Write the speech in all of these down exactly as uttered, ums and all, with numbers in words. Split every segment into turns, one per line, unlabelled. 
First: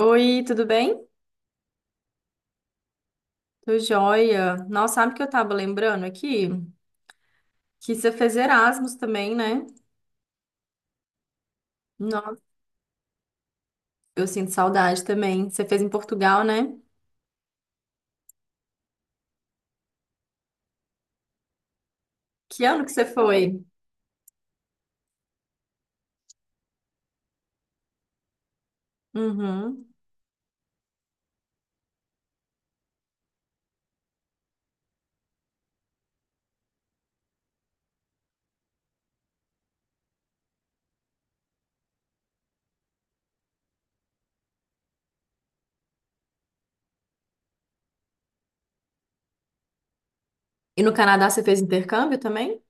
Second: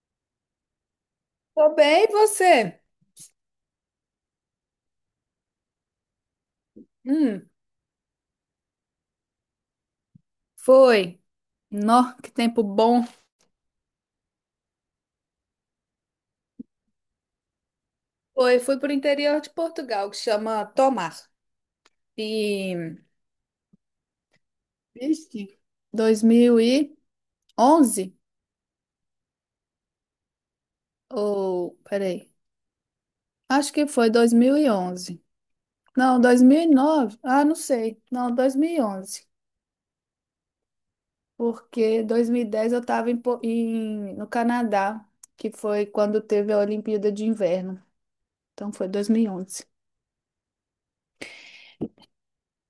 Oi, tudo bem?
Tô bem, e você?
Tô joia. Nossa, sabe o que eu tava lembrando aqui?
Hum,
Que você fez Erasmus também, né?
Foi. Nó, que
Nossa,
tempo bom.
eu sinto saudade também. Você fez em Portugal, né?
Foi, fui pro interior de Portugal, que chama Tomar.
Que ano que
E
você foi?
Triste. dois mil e onze?
Uhum.
Ou, peraí. Acho que foi dois mil e onze. Não, dois mil e nove. Ah, não sei. Não, dois mil e onze. Porque dois mil e dez eu estava em, Po- em- no Canadá, que foi quando teve a Olimpíada de Inverno. Então foi dois mil e onze.
E no Canadá você fez intercâmbio também?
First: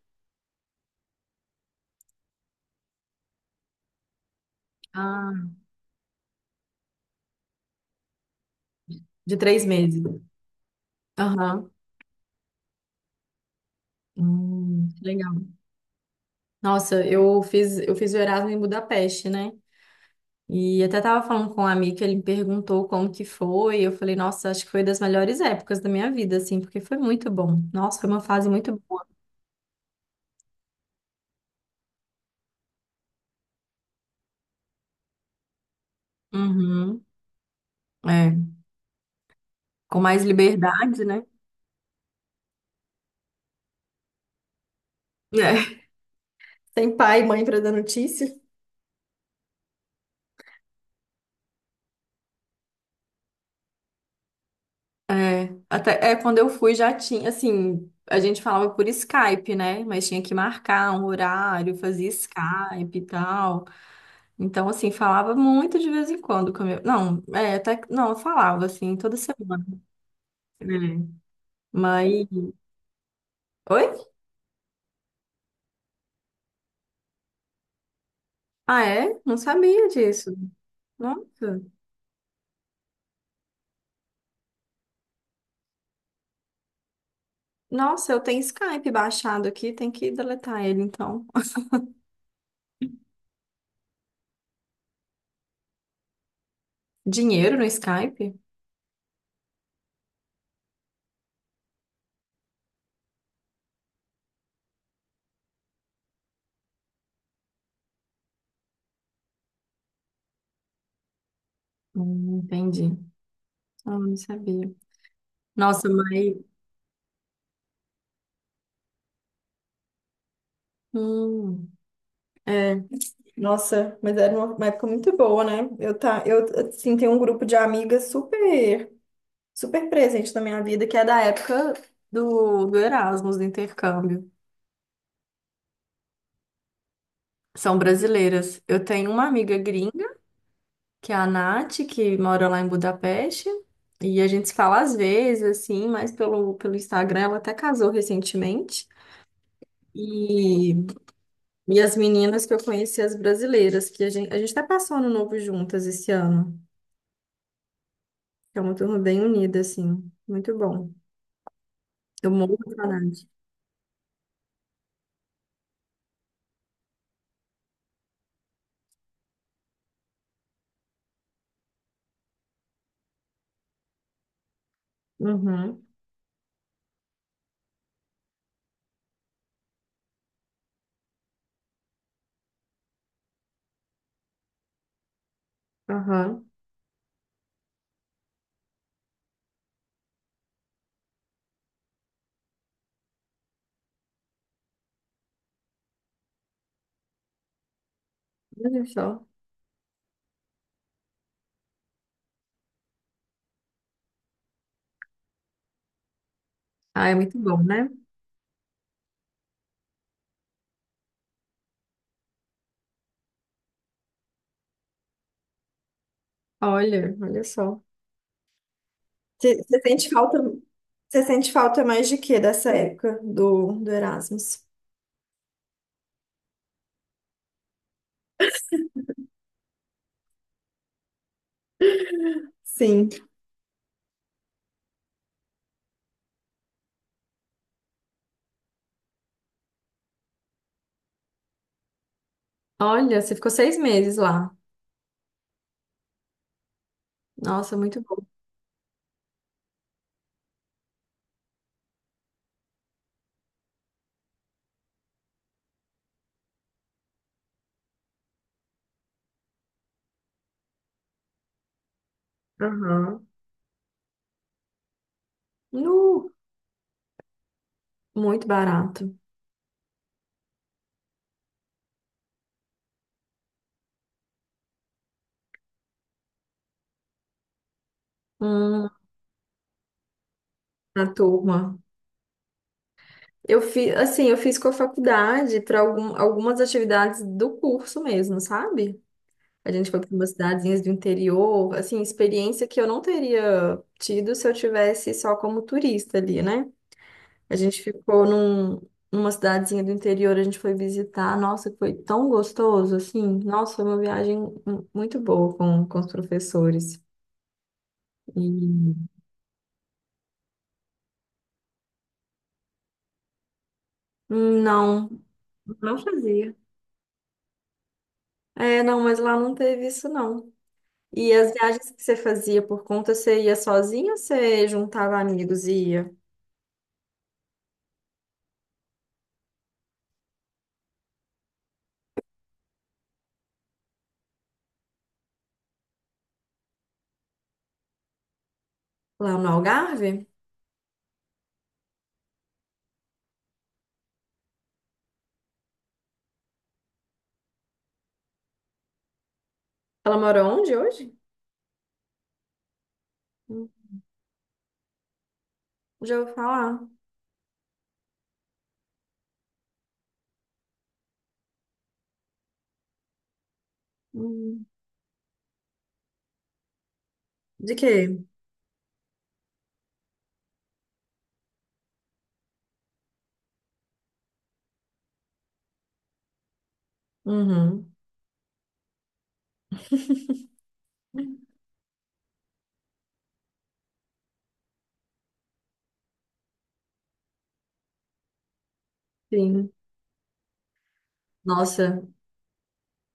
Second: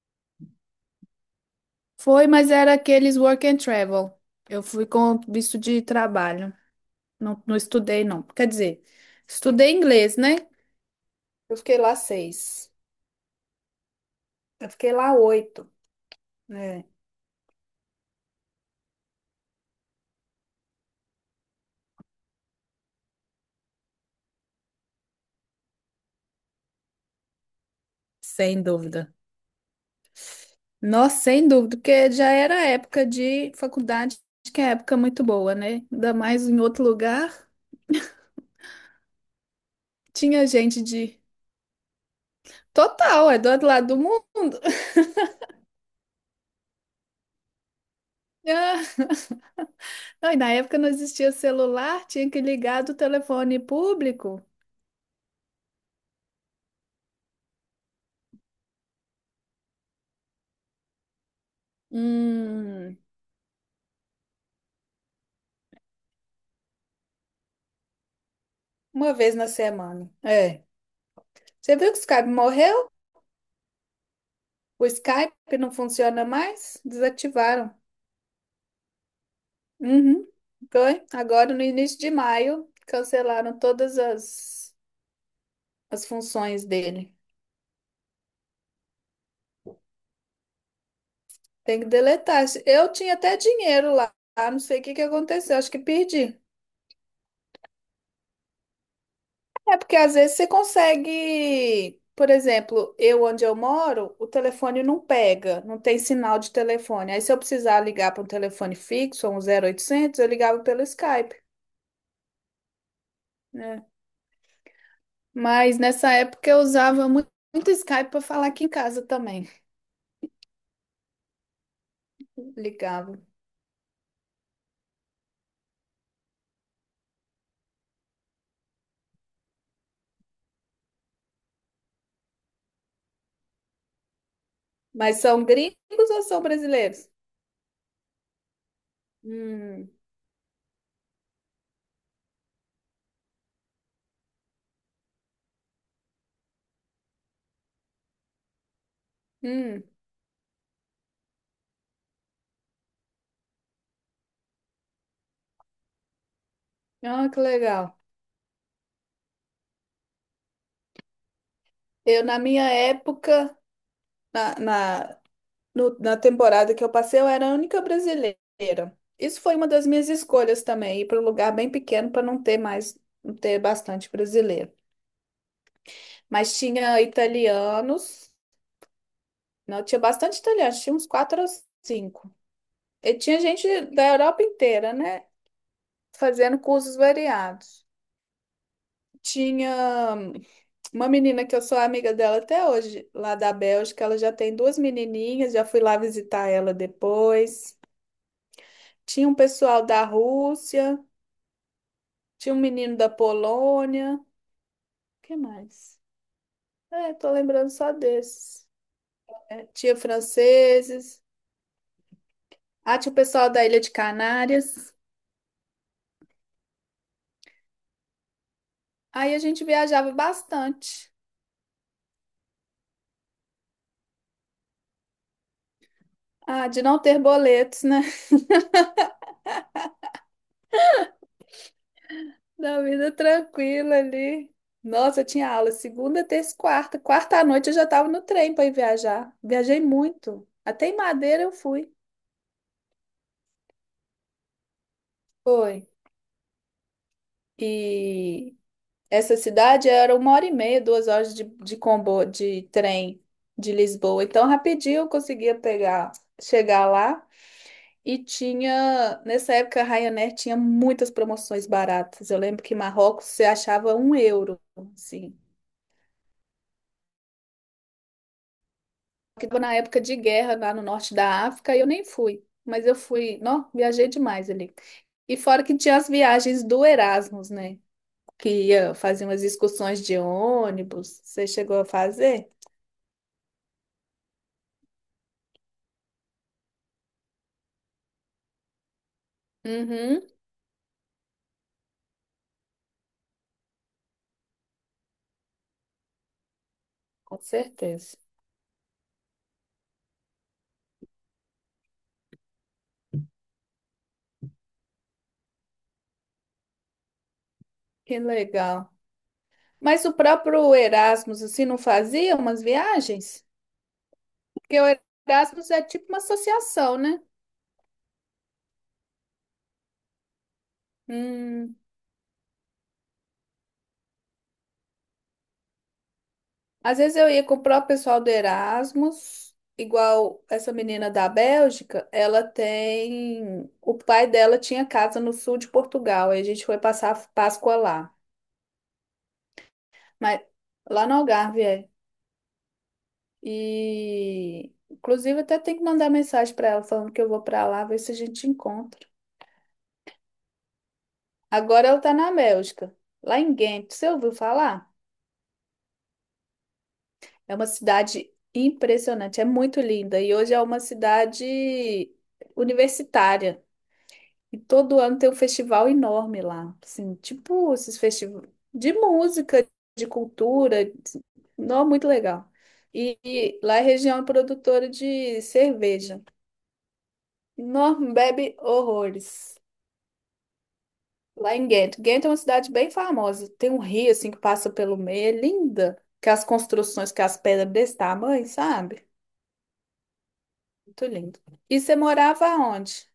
Foi, mas era aqueles work and travel. Eu fui com
Ah,
visto de trabalho. Não, não estudei, não. Quer dizer,
de três
estudei
meses.
inglês, né? Eu
Aham.
fiquei lá seis. Eu
Hum,
fiquei lá
legal.
oito, né?
Nossa, eu fiz, eu fiz o Erasmus em Budapeste, né? E até tava falando com um amigo, ele me perguntou como que foi. Eu falei, nossa, acho que foi das melhores épocas da minha vida, assim, porque foi muito bom. Nossa, foi uma fase
Sem
muito boa.
dúvida. Nossa, sem dúvida, porque já era época de faculdade, que é época muito boa, né? Ainda mais em outro
Uhum.
lugar.
É, com mais
Tinha gente
liberdade,
de.
né?
Total, é do outro lado do mundo.
É. Sem pai e mãe pra dar notícia.
Ah, Não, e na época não existia celular, tinha que ligar do telefone público.
É, até é, quando eu fui já tinha, assim, a gente falava por Skype, né? Mas tinha que marcar um horário, fazia
Hum.
Skype e tal. Então, assim, falava muito de vez em quando com a minha- Não, é, até que- não, eu falava assim
Uma
toda
vez na
semana,
semana. É.
né?
Você viu que o
Mas
Skype morreu?
oi?
O Skype não funciona mais? Desativaram.
Ah, é? Não sabia
Uhum.
disso.
Foi. Agora, no
Nossa.
início de maio, cancelaram todas as, as funções dele.
Nossa, eu tenho Skype baixado aqui, tem que deletar ele então.
Tem que deletar. Eu tinha até dinheiro lá. Ah, não sei o que que aconteceu. Acho que perdi.
Dinheiro no Skype?
É porque às vezes você consegue, por exemplo, eu onde eu moro, o telefone não pega, não tem sinal de telefone. Aí se eu precisar ligar para um telefone fixo, um zero oitocentos, eu ligava pelo Skype,
Hum, entendi.
né?
Ah, não sabia.
Mas
Nossa,
nessa
mas.
época eu usava mu- muito, Skype para falar aqui em casa também.
Hum, é.
Ligava.
Nossa, mas era uma uma época muito boa, né? Eu, tá, eu assim, tenho um grupo de amigas super, super presente na minha vida, que é da época do, do Erasmus, do intercâmbio.
Mas são gringos ou são brasileiros?
São brasileiras. Eu tenho uma amiga
Hum,
gringa, que é a Nath, que mora lá em Budapeste. E a gente se fala às vezes, assim, mas pelo, pelo Instagram, ela até casou recentemente.
hum.
E, e as meninas que eu conheci, as brasileiras, que a gente, a gente tá passando novo juntas esse ano.
Ah, que legal.
É uma turma bem unida, assim. Muito bom.
Eu
Eu
na
morro
minha
de saudade.
época, na, na no- na temporada que eu passei, eu era a única brasileira. Isso foi uma das minhas escolhas também, ir para um lugar bem pequeno para não ter mais, não ter bastante brasileiro.
Uhum,
Mas tinha italianos, não, tinha bastante italianos, tinha uns quatro ou cinco. E tinha gente da Europa inteira, né?
aham.
Fazendo cursos variados. Tinha hum, uma menina que eu sou amiga dela até hoje, lá da Bélgica, ela já tem duas menininhas, já fui lá visitar ela depois.
Olha só.
Tinha um pessoal da Rússia. Tinha um menino da Polônia. Que mais?
Ah, é
É, tô
muito bom,
lembrando
né?
só desses. É, tinha franceses. Ah, tinha o pessoal da Ilha de Canárias.
Olha, olha só.
Aí a
Você
gente
você sente
viajava
falta,
bastante.
você sente falta mais de quê dessa época do, do Erasmus?
Ah, de não ter boletos, né? Da
Sim.
vida tranquila ali. Nossa, eu tinha aula segunda, terça e quarta. Quarta à noite eu já tava no trem para ir viajar. Viajei muito. Até em Madeira eu fui.
Olha, você ficou seis meses lá.
Foi.
Nossa, muito bom.
E essa cidade era uma hora e meia, duas horas de, de comboio, de trem de Lisboa. Então, rapidinho eu conseguia pegar, chegar lá. E tinha, nessa época, a Ryanair tinha muitas promoções baratas. Eu lembro que em
Aham.
Marrocos você achava um euro, assim.
Nu, muito barato.
Porque tava na época de guerra lá no norte da África e eu nem fui. Mas eu fui, não, viajei demais ali. E fora que tinha as viagens do Erasmus, né? Que
Hum,
ia fazer umas excursões de
a
ônibus. Você
turma.
chegou a fazer?
Eu fiz, assim, eu fiz com a faculdade para algumas atividades do curso mesmo, sabe? A gente foi para
Uhum.
umas cidadezinhas do interior, assim, experiência que eu não teria tido se eu tivesse só como turista ali, né?
Com
A gente
certeza.
ficou num, numa cidadezinha do interior, a gente foi visitar. Nossa, foi tão gostoso, assim. Nossa, foi uma viagem mu- muito boa com, com os professores.
Que legal.
E
Mas o próprio Erasmus, assim, não fazia umas viagens?
hum,
Porque o
não,
Erasmus é
não
tipo uma
fazia.
associação, né?
É, não, mas lá não teve isso, não. E as
Hum.
viagens que você fazia por conta, você ia sozinha ou você juntava amigos e ia
Às vezes eu ia com o próprio pessoal do Erasmus, igual essa menina da Bélgica, ela tem. O pai dela tinha casa no sul de Portugal, e a gente foi passar a Páscoa lá.
lá no Algarve?
Mas lá no Algarve, é. E. Inclusive, até tem que mandar mensagem para ela falando que eu vou para lá, ver se a gente encontra.
Ela mora onde hoje?
Agora ela está na Bélgica, lá em
Hum,
Ghent. Você ouviu falar?
Já ouvi falar.
É uma cidade impressionante, é muito linda e hoje é uma cidade universitária. E
Hum.
todo ano tem um festival enorme lá, assim, tipo
De
esses
quê?
festivais de música, de cultura, não muito legal. E, e lá é região produtora de cerveja.
Uhum,
Não bebe horrores. Lá em Ghent. Ghent é uma cidade bem famosa. Tem um rio assim que passa pelo meio, é linda. Que as construções, que as pedras desse tamanho, sabe?
sim.
Muito lindo. E você
Nossa,
morava onde?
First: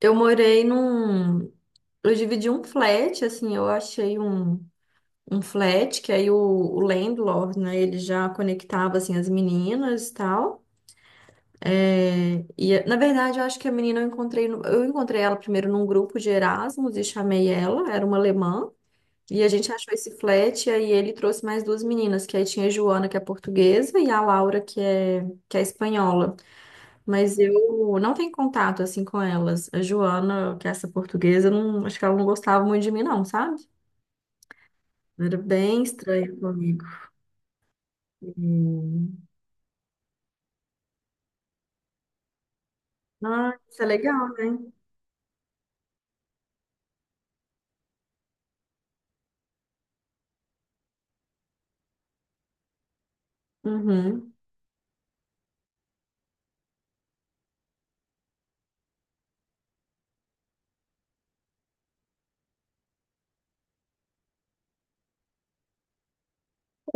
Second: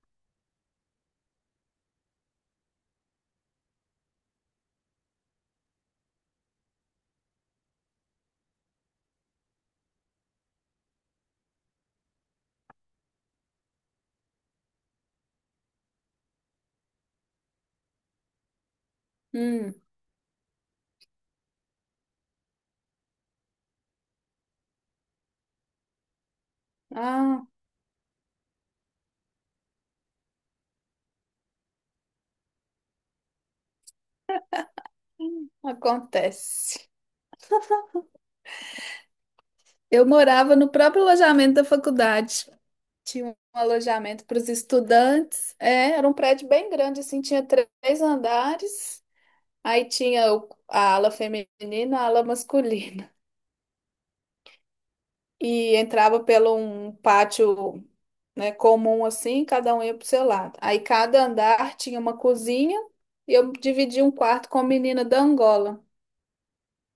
eu morei num, eu dividi um flat, assim, eu achei um, um flat, que aí o, o landlord, né, ele já conectava, assim, as meninas e tal. É, e, na verdade, eu acho que a menina eu encontrei, no- eu encontrei ela primeiro num grupo de Erasmus e chamei ela, era uma alemã. E a gente
Hum,
achou esse flat, e aí ele trouxe mais duas meninas, que aí tinha a Joana, que é portuguesa, e a Laura, que é, que é espanhola. Mas
ah,
eu não tenho contato, assim, com elas. A Joana, que é essa portuguesa, eu não, acho que ela não gostava muito de mim, não, sabe? Era bem estranho comigo.
Acontece.
E...
Eu morava no próprio alojamento da faculdade. Tinha um
Ah, isso é
alojamento
legal,
para os
né?
estudantes. É, era um prédio bem grande, assim, tinha três andares. Aí tinha o- a ala feminina, a ala masculina.
Uhum.
E entrava pelo um pátio né, comum assim, cada um ia pro seu lado. Aí cada andar tinha uma cozinha e eu dividi um quarto com a menina da Angola,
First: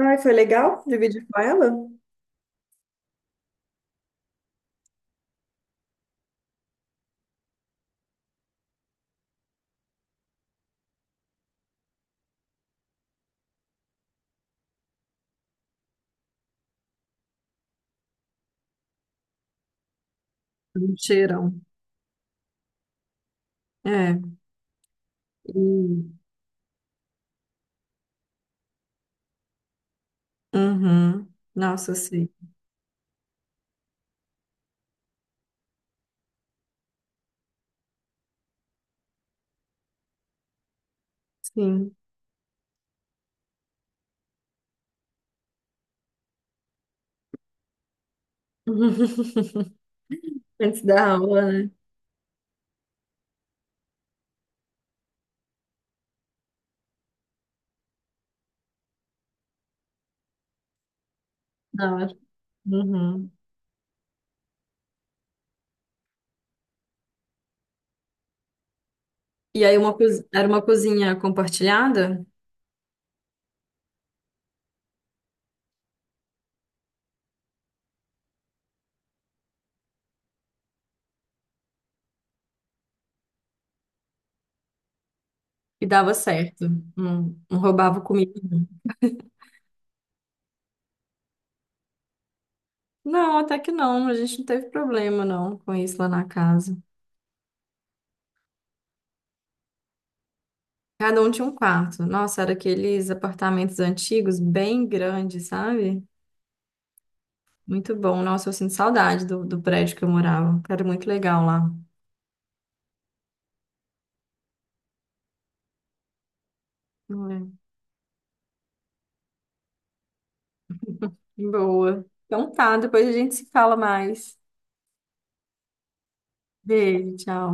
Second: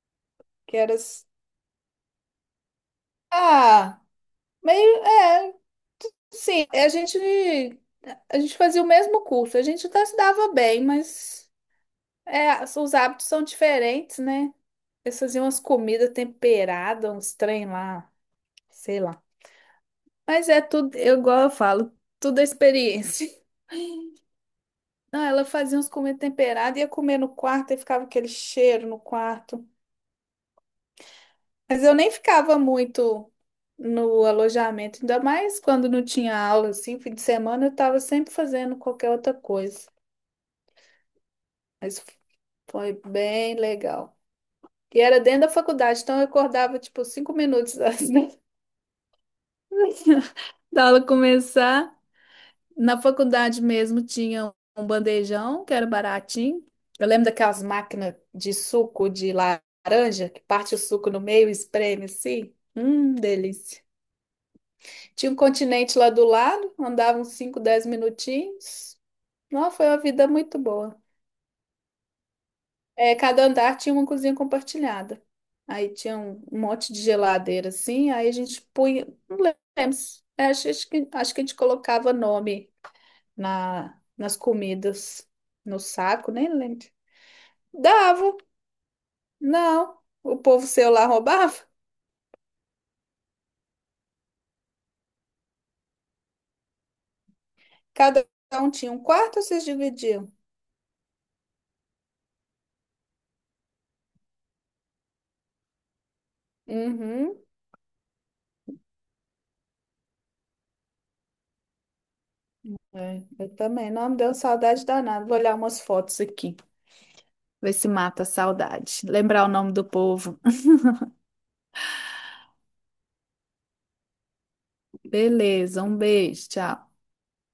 Ai, foi
que
legal
era s-
dividir com ela?
ah, meio é, assim, é, a gente a gente fazia o mesmo curso, a gente até se dava bem, mas é, as- os hábitos são diferentes, né? Eles faziam umas comidas temperadas, uns trem lá, sei lá. Mas é
Um
tudo, eu, igual eu
cheirão.
falo, tudo é experiência.
É.
Não, ela fazia uns
E-
comidas temperadas, ia comer no quarto e ficava aquele cheiro no quarto.
Uhum.
Mas
Nossa,
eu
eu
nem
sei.
ficava muito no alojamento, ainda mais quando não tinha aula, assim, fim de semana eu estava sempre fazendo qualquer outra coisa.
Sim.
Mas foi bem legal. E era dentro da faculdade, então eu acordava, tipo, cinco minutos antes da
Antes
da aula
da aula, né?
começar. Na faculdade mesmo tinha um bandejão, que era baratinho. Eu lembro daquelas máquinas de suco de laranja, que parte o suco no meio e
Da
espreme
hora.
assim. Hum,
Uhum.
delícia. Tinha um continente lá do lado, andava uns cinco, dez minutinhos.
E
Não,
aí
foi
uma
uma
cozi-
vida
era
muito
uma
boa.
cozinha compartilhada
É, cada andar tinha uma cozinha compartilhada. Aí tinha um um monte de geladeira assim, aí a gente punha, não lembro, se- é, acho, acho que, acho que a gente colocava nome na, nas comidas, no
e dava
saco, nem
certo.
lembro.
Não, não roubava
Dava,
comida.
não. O povo seu lá roubava.
Não, até que não. A gente não teve problema, não, com isso lá na casa.
Cada um tinha um quarto, ou vocês dividiam?
Cada um tinha um quarto. Nossa, era aqueles apartamentos antigos, bem grandes, sabe?
Uhum.
Muito bom. Nossa, eu sinto saudade do, do prédio que eu morava. Era muito legal lá.
É, eu também. Não, me deu saudade danada. Vou olhar umas fotos aqui.
É.
Ver se mata a saudade. Lembrar o nome do povo.
Boa. Então tá, depois a gente se fala mais.
Beleza, um beijo, tchau.
Beijo, tchau.